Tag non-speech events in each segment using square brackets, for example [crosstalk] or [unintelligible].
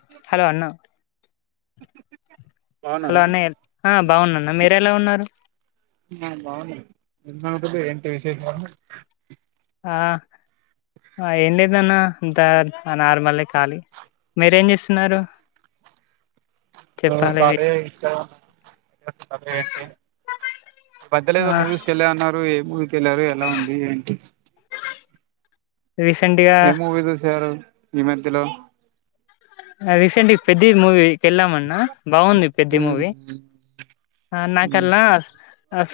ఇది హలో అన్న హలో అన్నయ్య్ ఆ బాగున్నాన్న మీరేలా ఉన్నారు ఆ బాగున్నాను ఏం సంగతులు ఏంటి విశేషాలు ఆ ఆ ఏం లేదన్న అంత నార్మలే ఖాలీ మీరేం చేస్తున్నారు అ చెప్పాలి తాడే విష్ ఇష్ట [unintelligible] మద్దేలో ఎదో ఆ మూవీస్ కెల్లా అన్నారు ఏ మూవీకెళ్ళారు ఎలా ఉంది ఏంటి రీసెంట్ గా ఏ మూవీ చూశారు ఈ మధ్యలో రీసెంట్ గా పెద్ది మూవీకెళ్ళామన్నా బావుంది పెద్ది ఉమ్ మూవీ ఆ ఉమ్ నాకల్లా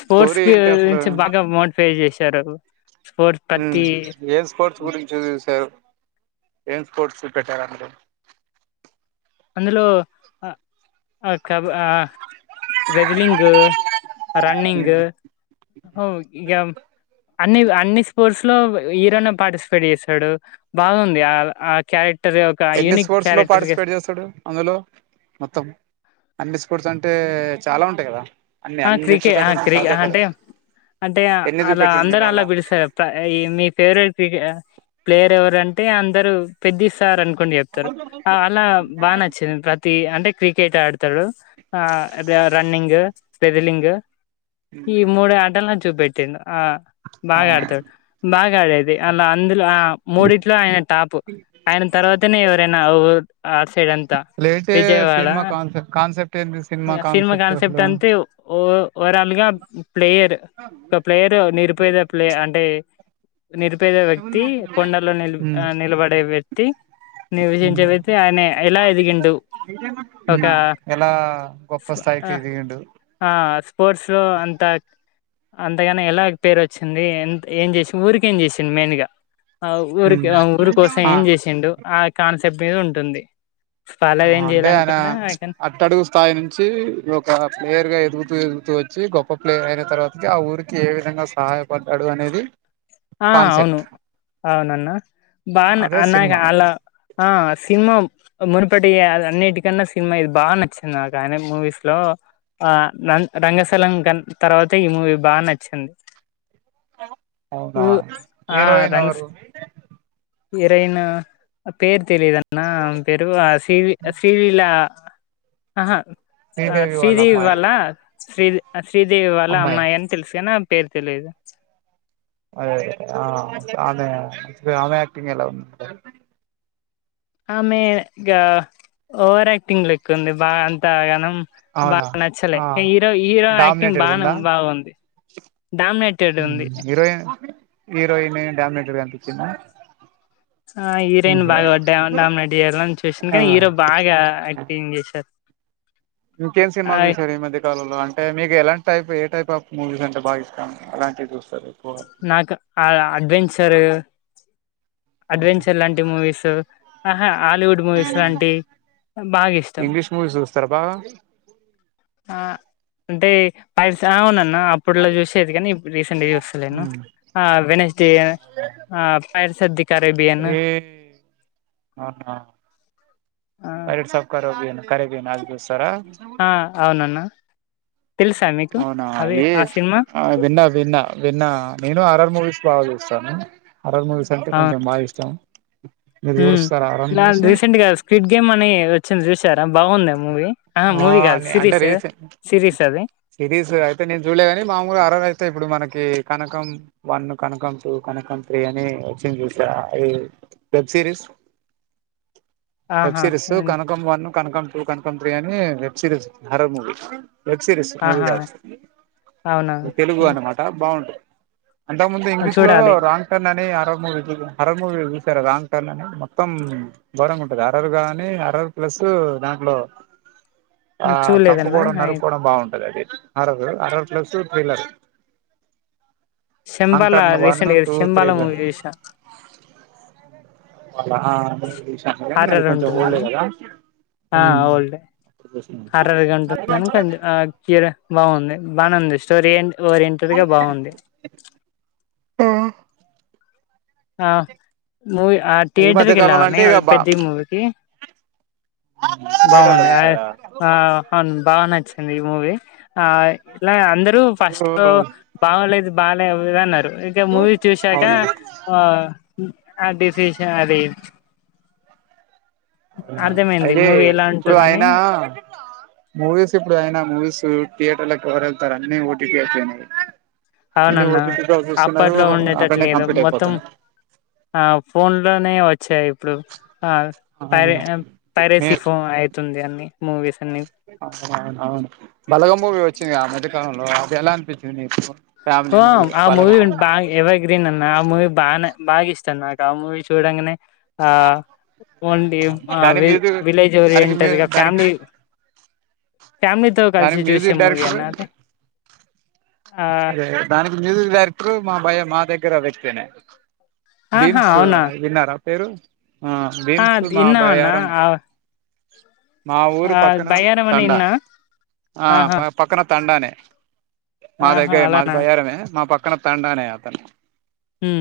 స్పోర్ట్స్ స్టోరీ కి ఏంటి అసలు గురించి బాగా మోడ్ఫై చేసి సారు హ్మ్ ఏం స్పోర్ట్స్ గురించి చూసావు ఏం స్పోర్ట్స్ చూపెట్టారు అందులో అందులో అ ఆ కబ ఆ రెజ్లింగు అ ఉమ్ రన్నింగు ఔ ఇంగం అన్ని అన్ని స్పోర్ట్స్ లో హీరోనే పార్టిసిపేట్ జేస్తాడు బాగుంది ఆ ఆ క్యారె క్టర్ ఒక ఎన్ని యునిక్ స్పోర్ట్స్ లో క్యారెక్టర్ జే పార్టిసిపేట్ చేస్తాడు అందులో మొత్తం అన్ని స్పోర్ట్స్ అంటే చాలా ఉంటాయి గదా ఆ క్రికె ఆ క్రికె అంటే అంటే ఎన్ని అలా చూపెట్టిండు అందరు అలా పిలుస్తారు ప ఈ మీ ఫేవరెట్ క్రికె ప్లేయర్ ఎవరంటే అందరు పెద్ది సార్ అనుకోని చెప్తారు అలా బాగా ఆ నచ్చింది ప్రతి అంటే క్రికెట్ ఆడు తరు ఆ రన్నింగు రెజ్లింగు ఈ మూడు ఆటల్ చూపెట్టిండు బాగా ఆడతాడు బాగా ఆడేది అలా అందులో ఆ మూడిట్లో ఆయన టాపు ఆయన తర్వాతనే ఎవరైనా ఆ ఊరు ఆట్ సైడ్ అంతా లేటే విజయవాడ సినిమా కాన్సెప్ట్ కాన్సెప్ట్ ఏంది సినిమా అసలు కాన్సెప్ట్ అంతే ఓ ఓరాలుగా ప్లేయర్ ఒక ప్లేయర్ నిరుపేద ప్లేయ అంటే నిరుపేదే వ్యక్తి కొండల్లో నిల్ ఉమ్ నిలబడే వ్యక్తి నీ ఉమ్ విబచెబయితే ఆయన ఎలా ఎదిగిండు ఒక ఎలా గొప్పస్తాయికి ఎదిగిండు ఆ స్పోర్ట్స్ లో అంత అంతేగాని ఎలా పేరు వచ్చింది ఎంత ఏం చేసింది ఊరికేం చేసింది మెయిన్ గా ఆ ఉమ్ ఊరికి ఊరి కోసం ఆ ఏం చేసిండు ఆ కాన్సెప్ట్ మీద ఉంటుంది ఫాలోగా ఏం అంటే ఆయన చేయాలనుకుంటా కానీ అట్టడుగు స్థాయి నుంచి ఒక ప్లేయర్ గా ఎదుగు తు ఎగుతూ వచ్చి గొప్ప ప్లేయర్ అయిన తర్వాతకి ఆ ఊరికి ఏ విధంగా సహాయపడ్డాడు అనేది ఆ అవును కాన్సెప్ట్ అవునన్నా బాన్ అదే అన్నగా సినిమా అలా ఆ సింహము మునుపటి అన్నిటికన్నా సినిమా ఇది బాగా నచ్చింది నాకు ఆయన మూవీస్ లో ఆ రంగస్థలం గ తర్వాత ఈ మూవీ బాగా నచ్చింది అవునా ఊ హీరోయిన్ ఎవరు హీరోయిన పేరు తెలీదు అన్న ఆమె పేరు శ్రీ శ్రీలీలా ఆహా ఆ శ్రీదేవి వాళ్ళ శ్రీలీ ఆ శ్రీదేవి వాళ్ళ అమ్మాయి అని తెలుసు కానీ ఆమె పేరు తెలిదు [inaudible] ఆమె ఇంగ ఓవర్ యాక్టింగ్ లెక్క ఉంది బాగా అంతగనం అవునా బాగా నచ్చలే ఆ హీరో హీరో యాక్టింగ్ డామినేటెడ్గా బానే ఉందా బాగుంది డామినేటెడ్ ఉంది హీరోయిన్ హీరోయిన్ డామినేటెడ్ గా అనిపించిందా ఆ హీరోయిన్ బాగా డామినేట్ చెయ్యాలని చూసింది గానీ ఆ కానీ హీరో బాగా యాక్టింగ్ చేశారు ఇంకేం సినిమాల్ చుసారు ఈ మధ్య కాలంలో అంటే మీకు ఎలాంటి టైప్ టైప్ ఆఫ్ మూవీస్ అంటే బాగా ఇష్టం అలాంటివి చూ నాకు ఆ అడ్వెంచరు అడ్వెంచర్ లాంటి మూవీస్ ఆహా హాలీవుడ్ మూవీస్ లాంటివి ఇంగ్లీష్ మూవీస్ చూస్తారా బాగా ఆ అంటే పస అవునన్న అప్పట్లో చూసేది కానీ ఇప్పుడు రీసెంట్గా చూస్తా లేను వెడ్నెస్డే ఫిడ్నెస్ దికరే ఏ అవునా పరడ్ సబ్ కారు బి కరే బీను ఆగదుస్తారా ఆ అవునన్నా అవునా ఈ ఆ విన్న విన్న విన్న నేను హార్రర్ మూవీస్ బాగా చూస్తాను హారర్ మూవీస్ అంటే ఆ కొంచెం బాగా ఇష్టం మీరు ఉమ్ చూస్తారా హర్రర్ మూవీస్ రీసెంట్ గా స్క్విడ్ గేమ్ అని వచ్చింది చూసారా బాగుందా మూవీ ఆ మూవీ కాదు అంటే సిరీస్ రీసెంట్ సిరిస్ అది సిరీస్ అయితే నేను చూడలే కాని మామురు అరజ అయితే ఇప్పుడు మనకి Kanakam one Kanakam two Kanakam three అని వచ్చింది చూసారా వెబ్ సిరిస్ వెబ్ ఆహా సీరీస్ హ్మ్. Kanakam one Kanakam two Kanakam three అని web series horror movie web series movie ఆహా అవునా కాదు తెలుగు హ్మ్. అనమాట బాగుంటది అంతకు ముందు ఇంగ్లీష్ లో చూడాలి రాంగ్ టర్న్ అని ఆ మూవీ హార్రర్ మూవీ చూసారు రాంగ్ టర్న్ అని మొత్తం గోరంగా ఉంటది హార్రరు గాని హార్రర్ ప్లస్ దాంట్లో ఆ హ్మ్. చూడలేదన్నా చంపుకోవడం అయి నరుకోవడం బాగుంటుంది అది అదే horror horror plus thriller Shambhala wrong turn one recent గా టూ శంబాల త్రీ మూవీ చూసా అది హార్రర్ కొంచెం ఓల్డ్ ఉంటుందని కదా ఆ ఓల్డే హార్రర్ గా ఉంటుందని ర్ బాగుంది బానేవుంది స్టోరీ ఏంటి ఓరియెంటెడ్ గా బాగుంది ఆ మూవీ ఆ ఈ మధ్య థియేటర్కి కాలంలో వెళ్ళమండి అంటే ఇక బా పెద్ద మూవీకి థియేటర్లో బాగుంది చూసారా ఆ అవును బాగ నచ్చింది వుంది మూవీ ఆ ఇలా అందరూ ఫస్ట్ ఇప్పుడు లో బాగా లేదు బాగా దన్నారు ఇంకా మూవీ చూసాక అవును ఆ డిసిషన్ అదే అయితే మూవీ ఎలా ఇప్పుడు ఉంటుందని అయినా మూవీస్ ఇప్పుడు అయినా మూవీస్ థయేటర్ల వరళ్తార అన్న ఓటి అచ్చ నీ అవునన్నా ఓటిపి కాల్ చేస్తున్న అప్పట్లో అట్లనే ఉండేటట్లేదు కంప్లీట్ మొత్తం అయిపోతున్నాయి ఆ ఫోన్ లోనే వచ్చాయి ఇప్పుడు ఆ పరే పైరసీ మే ఫో అయితుంది అన్ని మూవీస్ అన్ని అవును అవును అవును బలగం మూవీ వచ్చిందిగా ఆ మధ్యకాలంలో అది ఎలా అనిపించింది నీకు ఫ్యామిలీ ఓ మూవీ ఆ మూవి బలగం బా ఎవర్గ్రీన్ అన్న ఆ మూవి బా న భాగిష్టం నాకు ఆ మూవి చూడంగనే ఆ ఓన్లీ దాని వి మ్యూజిక్ విలేజ్ దానికి మ్యూ ఓరియంటర్గా దానికి ఫ్యామిలీ ఫ్యామిలీతో కలిసి దానికి చూసే మ్యూజిక్ మూవీ డైరెక్టర్ అన్న అది ఆ దానికి మ్యూజిక్ డైరెక్టర్ మా భయ మా దగ్గర వ్యక్తేనే ఆహా భీమ్స్ అవునా విన్నారా పేరు ఆ ఆ భీమ్స్ మా ఇన్నాం అన్న బయ్యారం ఆ మా ఊరు ఆ పక్కన బయ్యారం అని తండా ఇన్నా ఆ ఆహా ప పక్కన తండానే మా ఆహా దగ్గరే మాది అలానా బయ్యారమే మా పక్కన తండానే అతను ఉ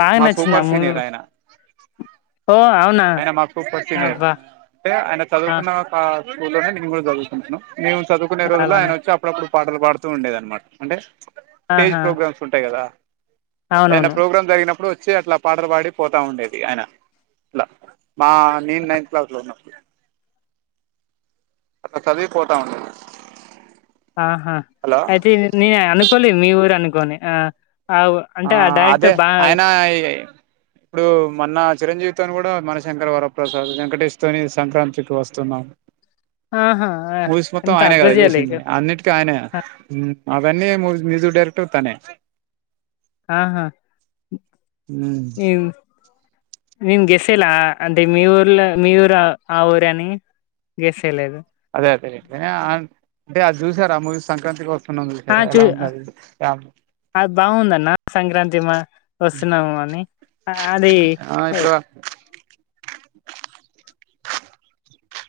బాగా మా నచ్చింది ఆ సూపర్ ముూవి సీనియర్ ఆయన ఆయన మాకు కొచ్చిదార్ అబ్బా అంటే ఆయన ఆ చదువుకున్న స్కూల్లో నే నేను కూడా చదువుకొంటున్నా మేము చదుకునే రోజుల్లో అలానా అయిన వచ్చి అప్పుడప్పుడు పాటలు పాడుతూ ఉండేది అనమాట అంటే స్టేజ్ ఆహా ప్రోగ్రామ్స్ ఉంటాయి కదా ఏదైనా అవునవును ప్రోగ్రాం జరిగినప్పుడు వచ్చి అట్లా పాటలు పాడి పోతా ఉండేది ఆయన ట్లా మా నేను నైన్త్ క్లాస్లో ఉన్నప్పుడూ అట్లా చదివిపోతా ఉండేది ఆహా హలో అయితే నేను అనుకోలే మీ ఊరు అనుకోని ఆ అవు ఆ అంటే డైరెక్ట్ అదే బా ఆయన ఈ ఇప్పుడు మొన్న చిరంజీవి తోనీ కూడా మన శంకరవరప్రసాద్ వెంకటేష్ తోని సంక్రాంతికి వస్తున్నాం ఆహా మూవీస్ మొత్తం ఎంత ఆయనే కదా అబ్జర్వ్ చేయలే ఇక చేసింది అన్నిటికీ ఆయన హు అవన్నీ మూ మ్యూజిక్ డైరెక్టర్ తనే ఆహా ఉమ్ ఇవ్ నేన్ గెస్సెలా అంటే మీ ఊర్లో మీ ఊరు ఆ ఊరని గెస్చేలేదు అదే అదే అంటే ఏ అది చూసారా ఆ మూవీస్ సంక్రాంతికి వస్ స్తున్నాం ఆ ఎలా చూ ఎలా ఉంది అది అది బాగుందన్న సంక్రాంతి మా వస్తున్నాము అని అది ఆ ఇప్పుడు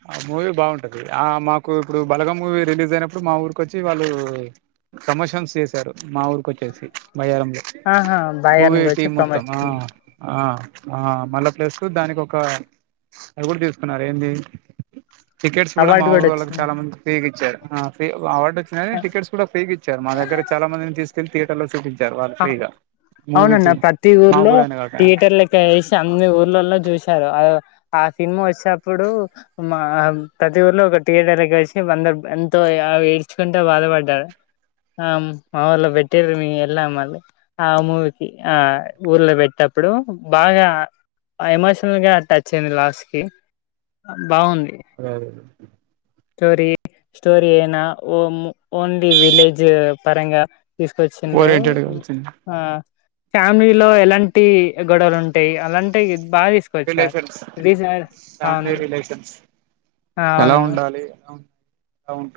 ఆ మూవీ బాగుంటది ఆ మాకు ఇప్పుడు బలగం మూవీ రిలీజ్ అయినప్పుడు మా ఊరికొచ్చి వాళ్ళు ప్రమోషన్స్ చేసారు మా ఊరికోచ్చేసి బయ్యారం ఆహా బాయ్ మూవీ అనుకోచ్చి టీమ్ మొత్తం ఆ ప్రమోషన్ ఆ ఆ మళ్ళా ప్లేస్సు దానికి ఒక అదిగూడ తీసుకున్నారు ఏంది టికెట్స్ కూడా మా ఊరోళ్ళకి చాలా మందికి ఫ్రీ గీచ్చారు హా ఫ్రీ అవార్డ్ ఒచ్చిందనీ వచ్చింది టికెట్స్ కూడా ఫ్రీ గిచ్చారు మా దగ్గర చాలా మందిని తీసుకెళ్లి థియేటర్ లో చూపించారు వాళ్ళని ఫ్రీగా అవునన్న మూవీకి ప్రతి మా ఊర్లో ఊరని కాక థియేటర్ లెక్క ఏసి అన్ని ఊర్లలో చూస్ ఆ ఆ సినిమా వచ్చినప్పుడు మా ప్రతి ఊర్లో ఒక థియేటర్ లెక్క ఏషి బంద ఎంతో అవ ఏడ్చుకుంట బాధపడ్డారు ఆ మా ఊళ్ళ పెట్టీర్ మేం ఎల్లం మరి ఆ మూవికి ఆ ఊర్లో పెట్టినప్పుడు బాగా ఎమోషనల్గా టాచ్ అయింది లాస్ట్ కి బాగుంది అదే అదే స్టోరీ స్టోరీ అయినా ఓన్లీ విలేజ్ పరంగా తీసుకొచ్చిండు ఓరియంటెడ్ గా వచ్చింది ఆ ఫ్యామిలీలో ఎలా అంటి గొడవలు ఉంటాయి అలా అంటి ఈ బాగా తీసుకోచ్చార్ రిలేషన్స్ తీసిన కూడ ఫ్యామిలీ అవును రిలేషన్స్ ఎలా అవును ఉండాలి ఎలా ఉ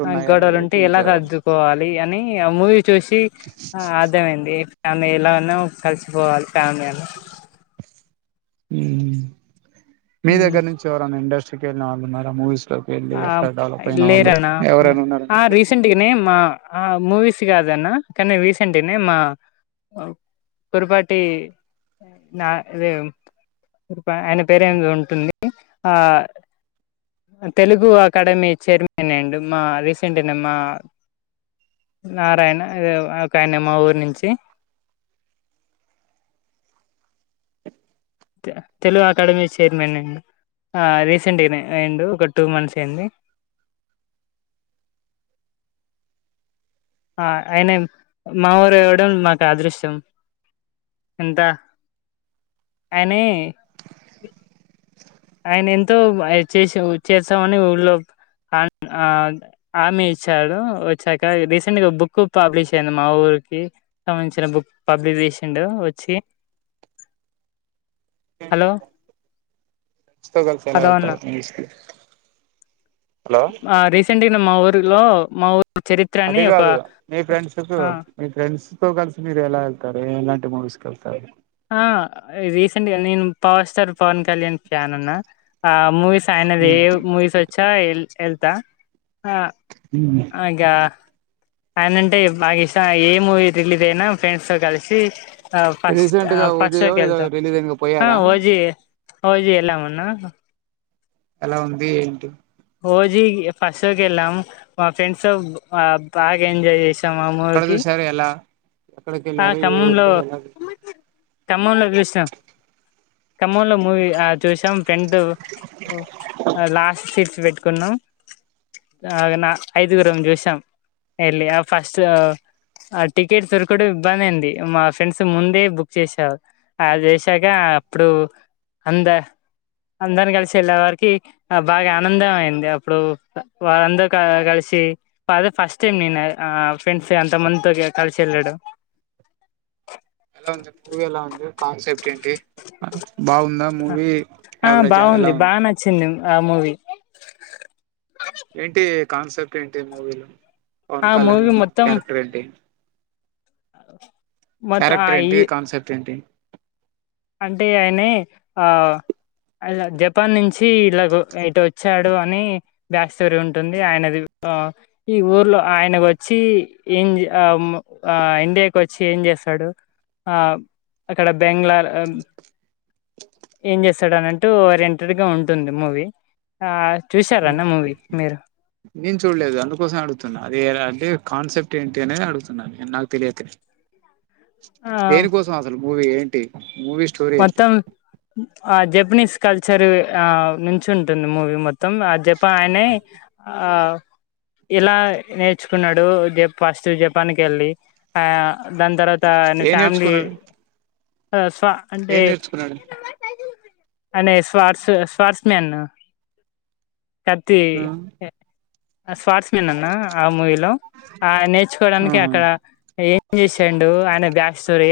ఆ గొడవలు ఉంటే ఎలా సర్దుకోవాలి అని అ మూవీ చూసి ఆ అర్దమై అయింది ఫ్యామిలను కలిసిపోవాలి కామియను మీ దగ్గర నుంచి ఎవర అన్నా ఇండస్ట్రీకి వెళ్ళిన వాళ్ళు ఉన్నారా మూవీస్ లోకి వెళ్ళి ఆ అట్లా డెవలప్ ఇద్ అయిన లేర వాళ్ళు అన్నా ఎవరైనా ఉన్నారా ఆ ఫ్రెండ్స్ రీసెంట్గానే మా ఆ మూవీస్ కాద అన్న కానీ రీసెంట్నే మా కురుపాటి నా ఇదే పా ఆయన పేరే ఏమీదో ఉంటు ఉంది ఆ తెలుగు అకాడమీ చైర్మన్ అండ్ మా రీసెంట్నే మా నారాయణ ఒక ఆయన మా ఊరు నుంచి [inaudible] తెలుగు అకాడమీ చైర్మన్ అండి ఆ రీసెంట్ అయినా అండు ఒక టూ మంత్స్ ఏ అయింది [inaudible] ఆ అయిన మా ఊరు ఇవ్వడం మాకు అదృశం ఎంత అయ్ ని ఆయన ఎంతో అయ్ చేసావు చేస్తావ్ అని ఊళ్ళో ఆర్మీ ఇచ్చాడు వచ్చాక రీసెంట్గా బుక్ పబ్లిష్ అయింది మా ఊరు రుకి సంబంధించిన బుక్ పబ్లిష్ చేసిండు వచ్చి హలో [inaudible] ఇస్తగల్ఫ్ ఎలా హలో ఎల్ అన్న తారు ఇంగ్లీష్కి ఆ రీసెంట్ మా ఊర్లో మా ఊరు చరిత్ర అని అది ఒక కాదు మీ ఫ్రెండ్స్ కు ఆ మీ ఫ్రెండ్స్ తో కలిసి మీరు ఎలా వెళ్తారు ఎలాంటి మువిస్ కి వేల్తారు ఆ రీసెంట్ గా నేను power star Pawan Kalyan fan అన్నా ఆ మూవీస్ ఆయనది ఏ మూవీస్ వచ్చా వెళ్తా అ ఆ ఇగా ఆయన అంటే బాగా ఇష్టం ఏ మూవీ రిలీజ్ అయినా ఫ్రెండ్స్ తో కలిసి అ ఫస్ట్ రీసెంట్ ఆ గా ఫస్ట్ షో ఉదయో ఏదో కేళ్తాం రిలీజ్ అయింది కదా, ఆ పోయారా హోజీ హోజీ ఎలా మ అన్నా ఎలా ఉంది ఏంటి ఓజీ కి ఫస్ట్ షో కి వేళ్ళాం మ్ మా ఫ్రెండ్స్ అ బాగా ఎంజాయ్ చేసి ఎక్కడ చూశారు ఎలా ఎక్కడకి వెళ్ళారు ఏ ఊరు ఎలా తమ్మంలో చూశాం మ్ ఖమ్మం లో మూవీ ఆ చూసాం ఫ్రెండ్ లాస్ట్ తీర్చి వేట్ ట్కున్నా మ్ ఆ నిన్న ఐదుగురుంమ్ చూషాం ఎల్లి ఆ ఫస్ట్ ఆ టికెట్ దొరుగు ఇప్పుడు ఇబ్బంది అయింది మా ఫ్రెండ్స్ ముందే బుక్ చేసారు అ చేసాక అప్పుడు అంద అందరు కలిసి వెళ్ళే వారికి బాగా ఆనందం అయింది అప్పుడు వారఅందరూ కలిసి చే అదే ఫస్ట్ టైమ్ నేను ఆ ఫ్రెండ్స్ అంత మందితో కలిసి వెళ్ళడం మ్ ఎలా ఉంది పూవు ఎలా ఉంది కాన్సెప్ట్ ఏంటి బాగు ఉందా మూవీ ఆ యావరేజా ఎలా బాగుంది ఉంది బాగా నచ్చింది ఆ మూవి ఏంటి కాన్సెప్ట్ ఏంటి మూవీలో పవన్ ఆ కళ్యాణ్ మూవీ మొత్తం క్యారెక్టర్ ఏంటి మొత్తం ఆ క్యారెక్టర్ ఏంటి ఈ కాన్సెప్ట్ ఏంటి అంటే ఆయనే ఆ ఆయన జపాన్ నుంచి ఇలాగో ఇటు వచ్చాడు అని బ్యాక్ స్టోరీ ఉంటుంది ఆయనది ఆ ఈ ఊర్లో ఆయనకు వచ్చి ఏంది ఆ మ ఆ ఇండియాకి వచ్చి ఏం చేద్ సడు ఆ అక్కడ బెంగ్లాల ఆ ఏం చేస్తాడుఅనంటూ ఒరియంటెడ్ గా ఉంటుంది మూవీ ఆ చూసారన్న మూవీ మీరు నేను చూడలేదు అందుకోసమే అడుగుతున్నా అదేరా అంటే కాన్సెప్ట్ ఏంటి అనేది అడుగుతున్నాను నేను నాకు తెలియక ఆ దేనికోసం అసలు మూవి ఏంటి మూవీ స్టోరీ ఏంటి మొత్తం ఆ జబ్ జపెనీస్ కల్చర్ ఆ నుంచి ఉంటుంది మూవీ మొత్తం ఆ జపాన్ ఆయనే ఆ ఎలా నేర్చుకున్నాడు జ ఫస్ట్ జపాన్ కి వెళ్ళి ఆ దాని తర్వాత నీ ఏం ఫ్యామిలీ నేర్చుకున్నాడు స్వా ఏం నేర్చుకున్నాడు అ స్వార్స స్వాార్సమెన్ కత్తి ఆ స్వార్స్ ఉనిందన్న ఆ మూవిలో ఆ నేర్చుకోడానికి ఆహా అక్కడ ఏం చేసి చెండు ఆయన బ్యాక్ స్టోరీ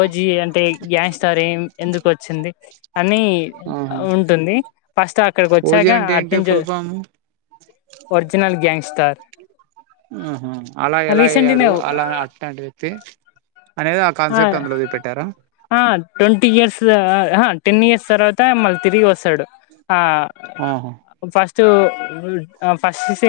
ఓజీ అంత గ్యాస్టార్ ఏం ఎందుకు వచ్చింది అని ఆహా ఉంటుంది ఫస్ట్ అక్కడికి ఓజీ వచ్చాక అంటే అట్ ఏంటి నుంచి full form original gangster ఉం అలా ఎలా అ య్యాడు అలా అట్టంటి వ్యక్తి అనేది ఆ కాన్సెప్ట్ అందులోది పెట్టారా ఆ ట్వంటీ ఇయర్స్ అహ టెన్ ఇయర్స్ తర్వాత మళ్ళీ తిరిగి వస్తాడు ఆ ఆహా ఫస్టు అ ఫస్ట్ సీన్